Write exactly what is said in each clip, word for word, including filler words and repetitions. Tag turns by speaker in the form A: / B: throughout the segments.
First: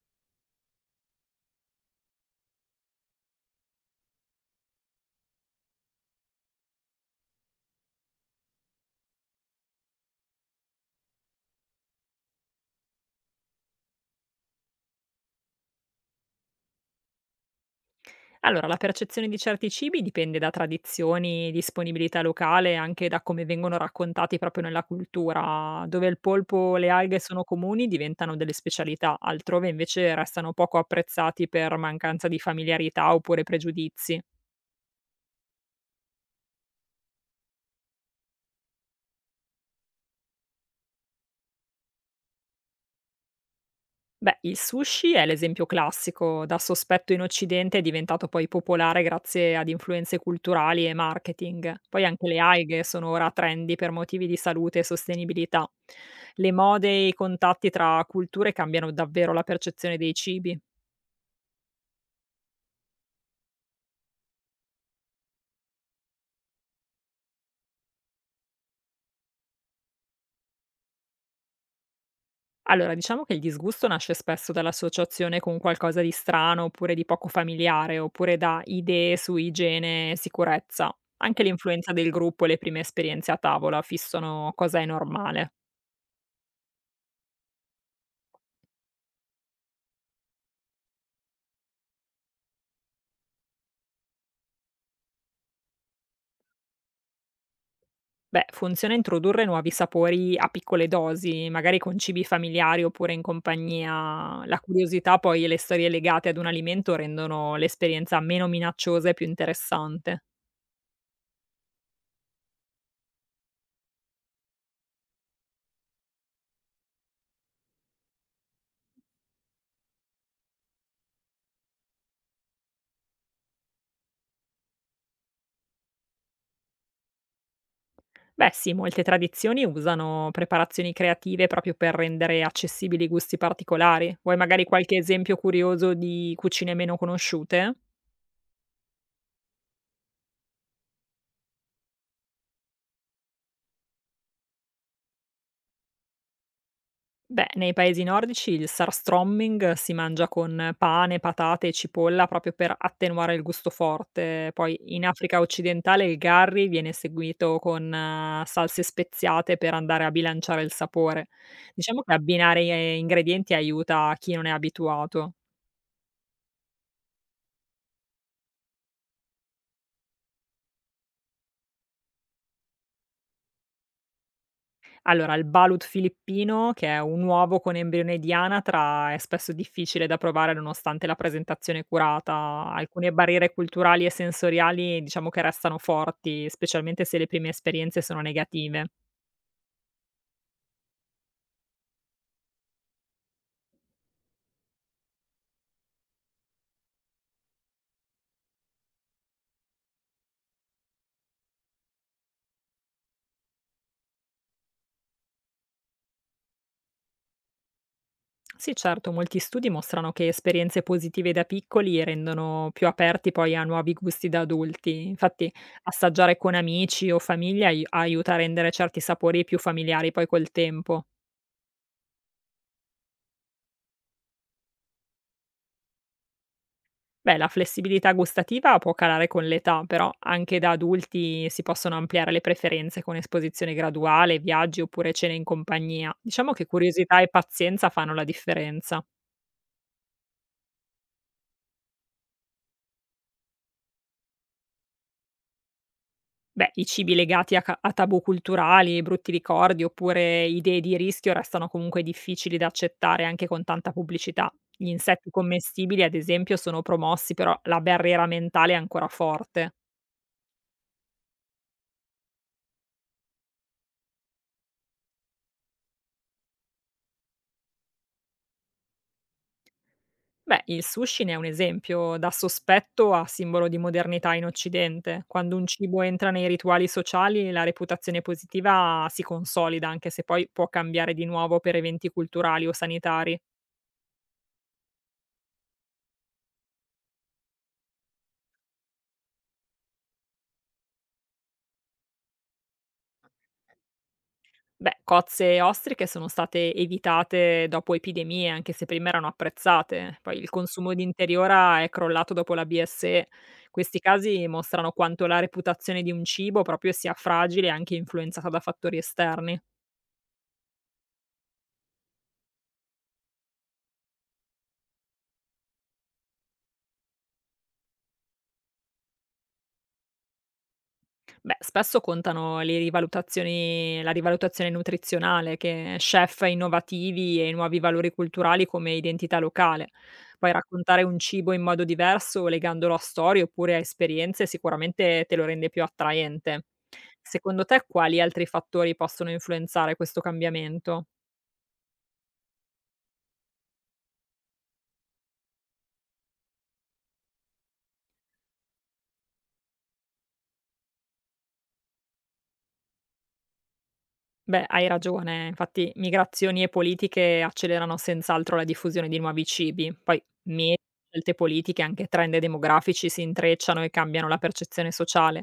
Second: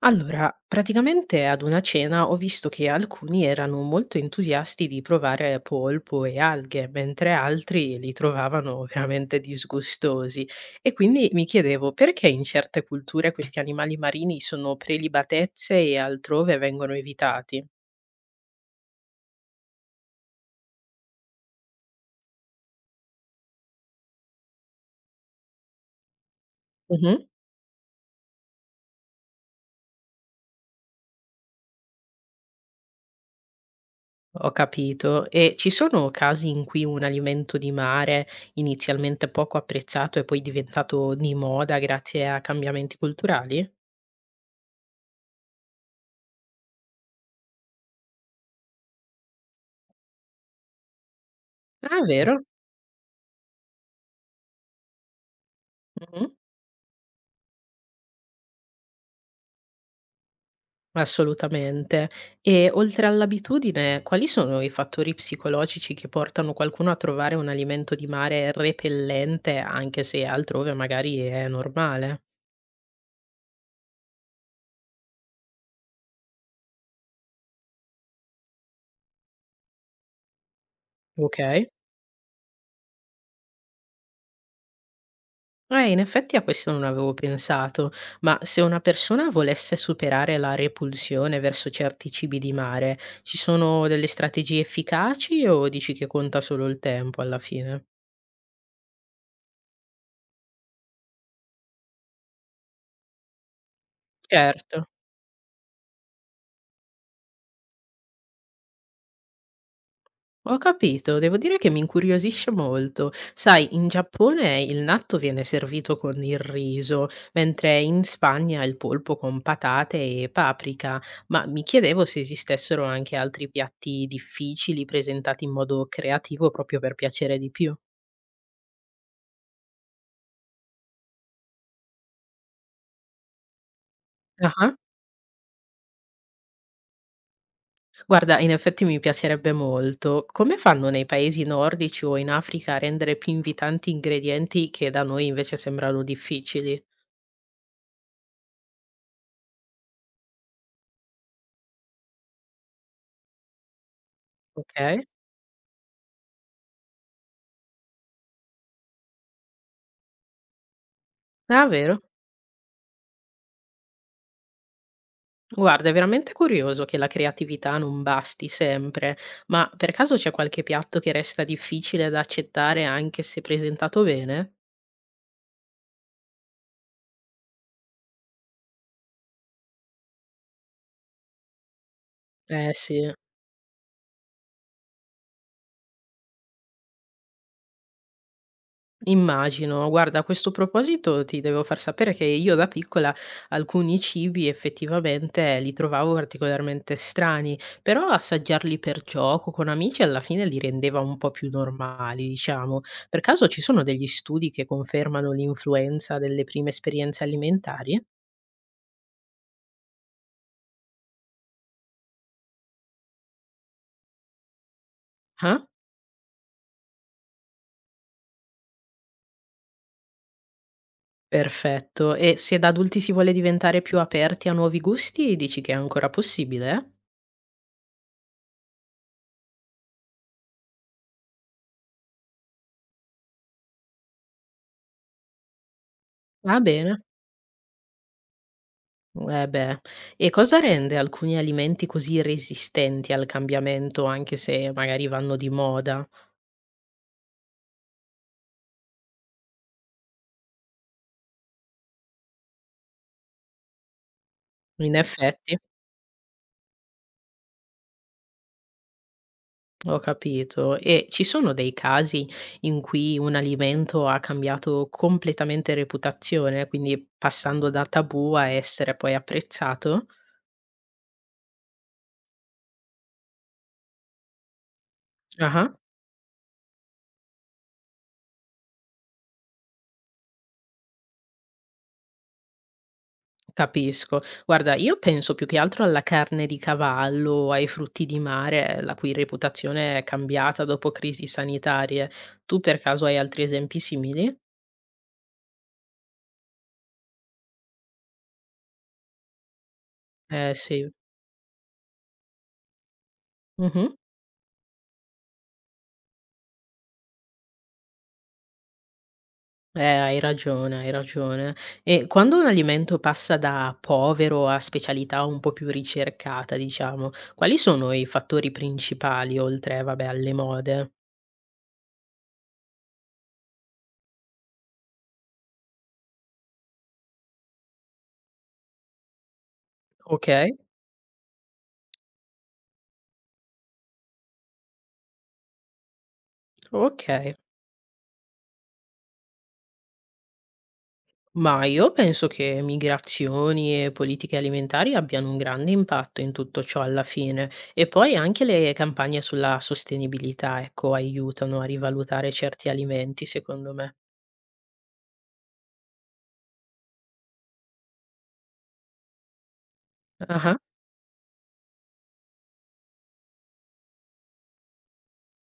A: Allora, praticamente ad una cena ho visto che alcuni erano molto entusiasti di provare polpo e alghe, mentre altri li trovavano veramente disgustosi. E quindi mi chiedevo perché in certe culture questi animali marini sono prelibatezze e altrove vengono evitati.
B: Allora, la percezione di certi cibi dipende da tradizioni, disponibilità locale, anche da come vengono raccontati proprio nella cultura. Dove il polpo e le alghe
A: Mhm.
B: sono comuni diventano delle specialità, altrove invece restano poco apprezzati per mancanza di familiarità oppure pregiudizi.
A: Ho capito. E ci sono casi in cui un alimento di mare, inizialmente poco apprezzato, è poi diventato di moda grazie a cambiamenti culturali?
B: Beh, il sushi è l'esempio classico, da sospetto in Occidente è diventato poi popolare grazie ad influenze culturali e marketing.
A: Ah,
B: Poi anche le
A: vero?
B: alghe sono ora trendy per motivi di salute e sostenibilità.
A: Mh-mh.
B: Le mode e i contatti tra culture cambiano davvero la percezione dei cibi.
A: Assolutamente. E oltre all'abitudine, quali sono i fattori psicologici che portano qualcuno a trovare un alimento di mare repellente, anche se altrove magari è normale?
B: Allora, diciamo che il disgusto nasce spesso dall'associazione con qualcosa di strano oppure di poco familiare, oppure da idee su igiene e sicurezza. Anche
A: Okay.
B: l'influenza del gruppo e le prime esperienze a tavola fissano cosa è normale.
A: Eh, in effetti a questo non avevo pensato, ma se una persona volesse superare la repulsione verso certi cibi di mare, ci sono delle strategie efficaci o dici che conta solo il tempo alla fine?
B: Beh, funziona introdurre nuovi sapori a piccole dosi, magari con cibi familiari oppure in compagnia. La
A: Certo.
B: curiosità poi e le storie legate ad un alimento rendono l'esperienza meno minacciosa e più interessante.
A: Ho capito, devo dire che mi incuriosisce molto. Sai, in Giappone il natto viene servito con il riso, mentre in Spagna il polpo con patate e paprika, ma mi chiedevo se esistessero anche altri piatti difficili presentati in modo creativo proprio per piacere di più.
B: Beh sì, molte tradizioni usano preparazioni creative proprio per rendere accessibili gusti particolari. Vuoi magari
A: Ah,
B: qualche esempio curioso di cucine meno conosciute?
A: guarda, in effetti mi piacerebbe molto. Come fanno nei paesi nordici o in Africa a rendere più invitanti ingredienti che da noi invece sembrano difficili?
B: Beh, nei paesi nordici il surströmming si mangia con pane, patate e cipolla proprio per attenuare il gusto forte. Poi
A: Ok?
B: in Africa occidentale il curry viene seguito con eh, salse speziate per andare a bilanciare il sapore.
A: Ah, vero?
B: Diciamo che abbinare eh, ingredienti aiuta chi non è abituato.
A: Guarda, è veramente curioso che la creatività non basti sempre, ma per caso c'è qualche piatto che resta difficile da accettare anche se presentato bene?
B: Allora, il balut filippino, che è un uovo con embrione di anatra, è spesso difficile da provare nonostante la presentazione
A: Eh
B: curata.
A: sì,
B: Alcune barriere culturali e sensoriali diciamo che restano forti, specialmente se le prime esperienze sono negative.
A: immagino. Guarda, a questo proposito ti devo far sapere che io da piccola alcuni cibi effettivamente li trovavo particolarmente strani, però assaggiarli per gioco con amici alla fine li rendeva un po' più normali, diciamo. Per caso ci sono degli studi che confermano l'influenza delle prime esperienze alimentari?
B: Sì, certo, molti studi mostrano che esperienze positive da piccoli rendono più aperti poi a nuovi gusti da adulti. Infatti,
A: Ah?
B: assaggiare con amici o famiglia ai- aiuta a rendere certi sapori più familiari poi col tempo.
A: Perfetto. E se da adulti si vuole diventare più aperti a nuovi gusti, dici che è ancora possibile?
B: Beh, la flessibilità gustativa può calare con l'età, però anche da adulti si possono ampliare le preferenze con esposizione graduale, viaggi oppure cene in compagnia. Diciamo
A: Ah,
B: che
A: bene.
B: curiosità e pazienza fanno la differenza.
A: Eh beh. E cosa rende alcuni alimenti così resistenti al cambiamento, anche se magari vanno di moda?
B: Beh, i cibi legati a, ca- a tabù culturali, brutti ricordi oppure idee di rischio restano comunque difficili da accettare anche con tanta pubblicità. Gli
A: In
B: insetti
A: effetti,
B: commestibili, ad esempio, sono promossi, però la barriera mentale è ancora forte.
A: ho capito. E ci sono dei casi in cui un alimento ha cambiato completamente reputazione, quindi passando da tabù a essere poi apprezzato?
B: Beh, il sushi ne è un esempio, da sospetto a simbolo di modernità in Occidente. Quando un
A: Ah.
B: cibo entra nei rituali sociali, la reputazione positiva si consolida, anche se poi può cambiare di nuovo per eventi culturali o sanitari.
A: Capisco. Guarda, io penso più che altro alla carne di cavallo, ai frutti di mare, la cui reputazione è cambiata dopo crisi sanitarie. Tu per caso hai altri esempi simili?
B: Beh, cozze e ostriche sono state evitate dopo epidemie, anche se prima erano apprezzate. Poi il
A: Eh sì.
B: consumo di interiora è crollato dopo la B S E.
A: Mh-mh.
B: Questi casi mostrano quanto la reputazione di un cibo proprio sia fragile e anche influenzata da fattori esterni.
A: Eh, hai ragione, hai ragione. E quando un alimento passa da povero a specialità un po' più ricercata, diciamo, quali sono i fattori principali oltre, vabbè, alle mode?
B: Beh, spesso contano le rivalutazioni la rivalutazione nutrizionale che chef innovativi e nuovi valori culturali come identità locale. Poi
A: Okay,
B: raccontare un cibo in modo diverso, legandolo a storie oppure a esperienze, sicuramente te lo rende più attraente.
A: okay.
B: Secondo te quali altri fattori possono influenzare questo cambiamento?
A: Ma io penso che migrazioni e politiche alimentari abbiano un grande impatto in tutto ciò alla fine e poi anche le campagne sulla sostenibilità, ecco, aiutano a rivalutare certi alimenti, secondo me.
B: Beh, hai ragione. Infatti, migrazioni e politiche accelerano senz'altro la diffusione di nuovi cibi. Poi,
A: Ah-ah,
B: mie scelte politiche, anche trend demografici si intrecciano e cambiano la percezione sociale.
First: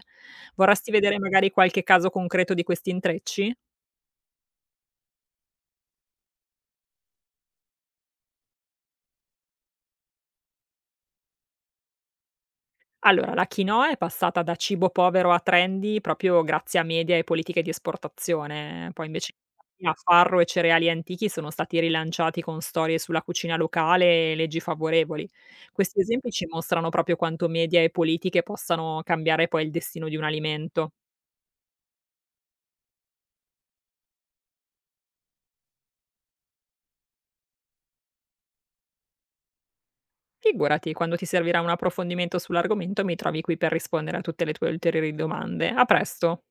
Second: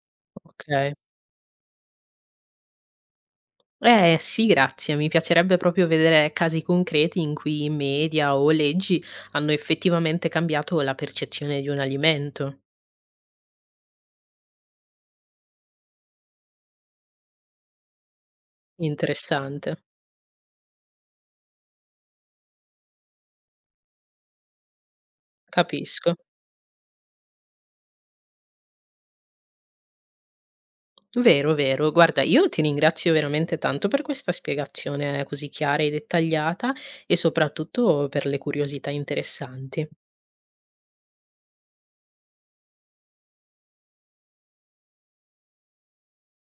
B: Vorresti
A: okay.
B: vedere magari qualche caso concreto di questi intrecci?
A: Eh sì, grazie. Mi piacerebbe proprio vedere casi concreti in cui i media o leggi hanno effettivamente cambiato la percezione di un alimento.
B: Allora, la quinoa è passata da cibo povero a trendy proprio grazie a media e politiche di esportazione. Poi invece
A: Interessante.
B: a farro e cereali antichi sono stati rilanciati con storie sulla cucina locale e leggi favorevoli. Questi
A: Capisco.
B: esempi ci mostrano proprio quanto media e politiche possano cambiare poi il destino di un alimento.
A: Vero, vero. Guarda, io ti ringrazio veramente tanto per questa spiegazione così chiara e dettagliata e soprattutto per le curiosità interessanti.
B: Figurati, quando ti servirà un approfondimento sull'argomento mi trovi qui per rispondere a tutte le tue ulteriori domande. A presto!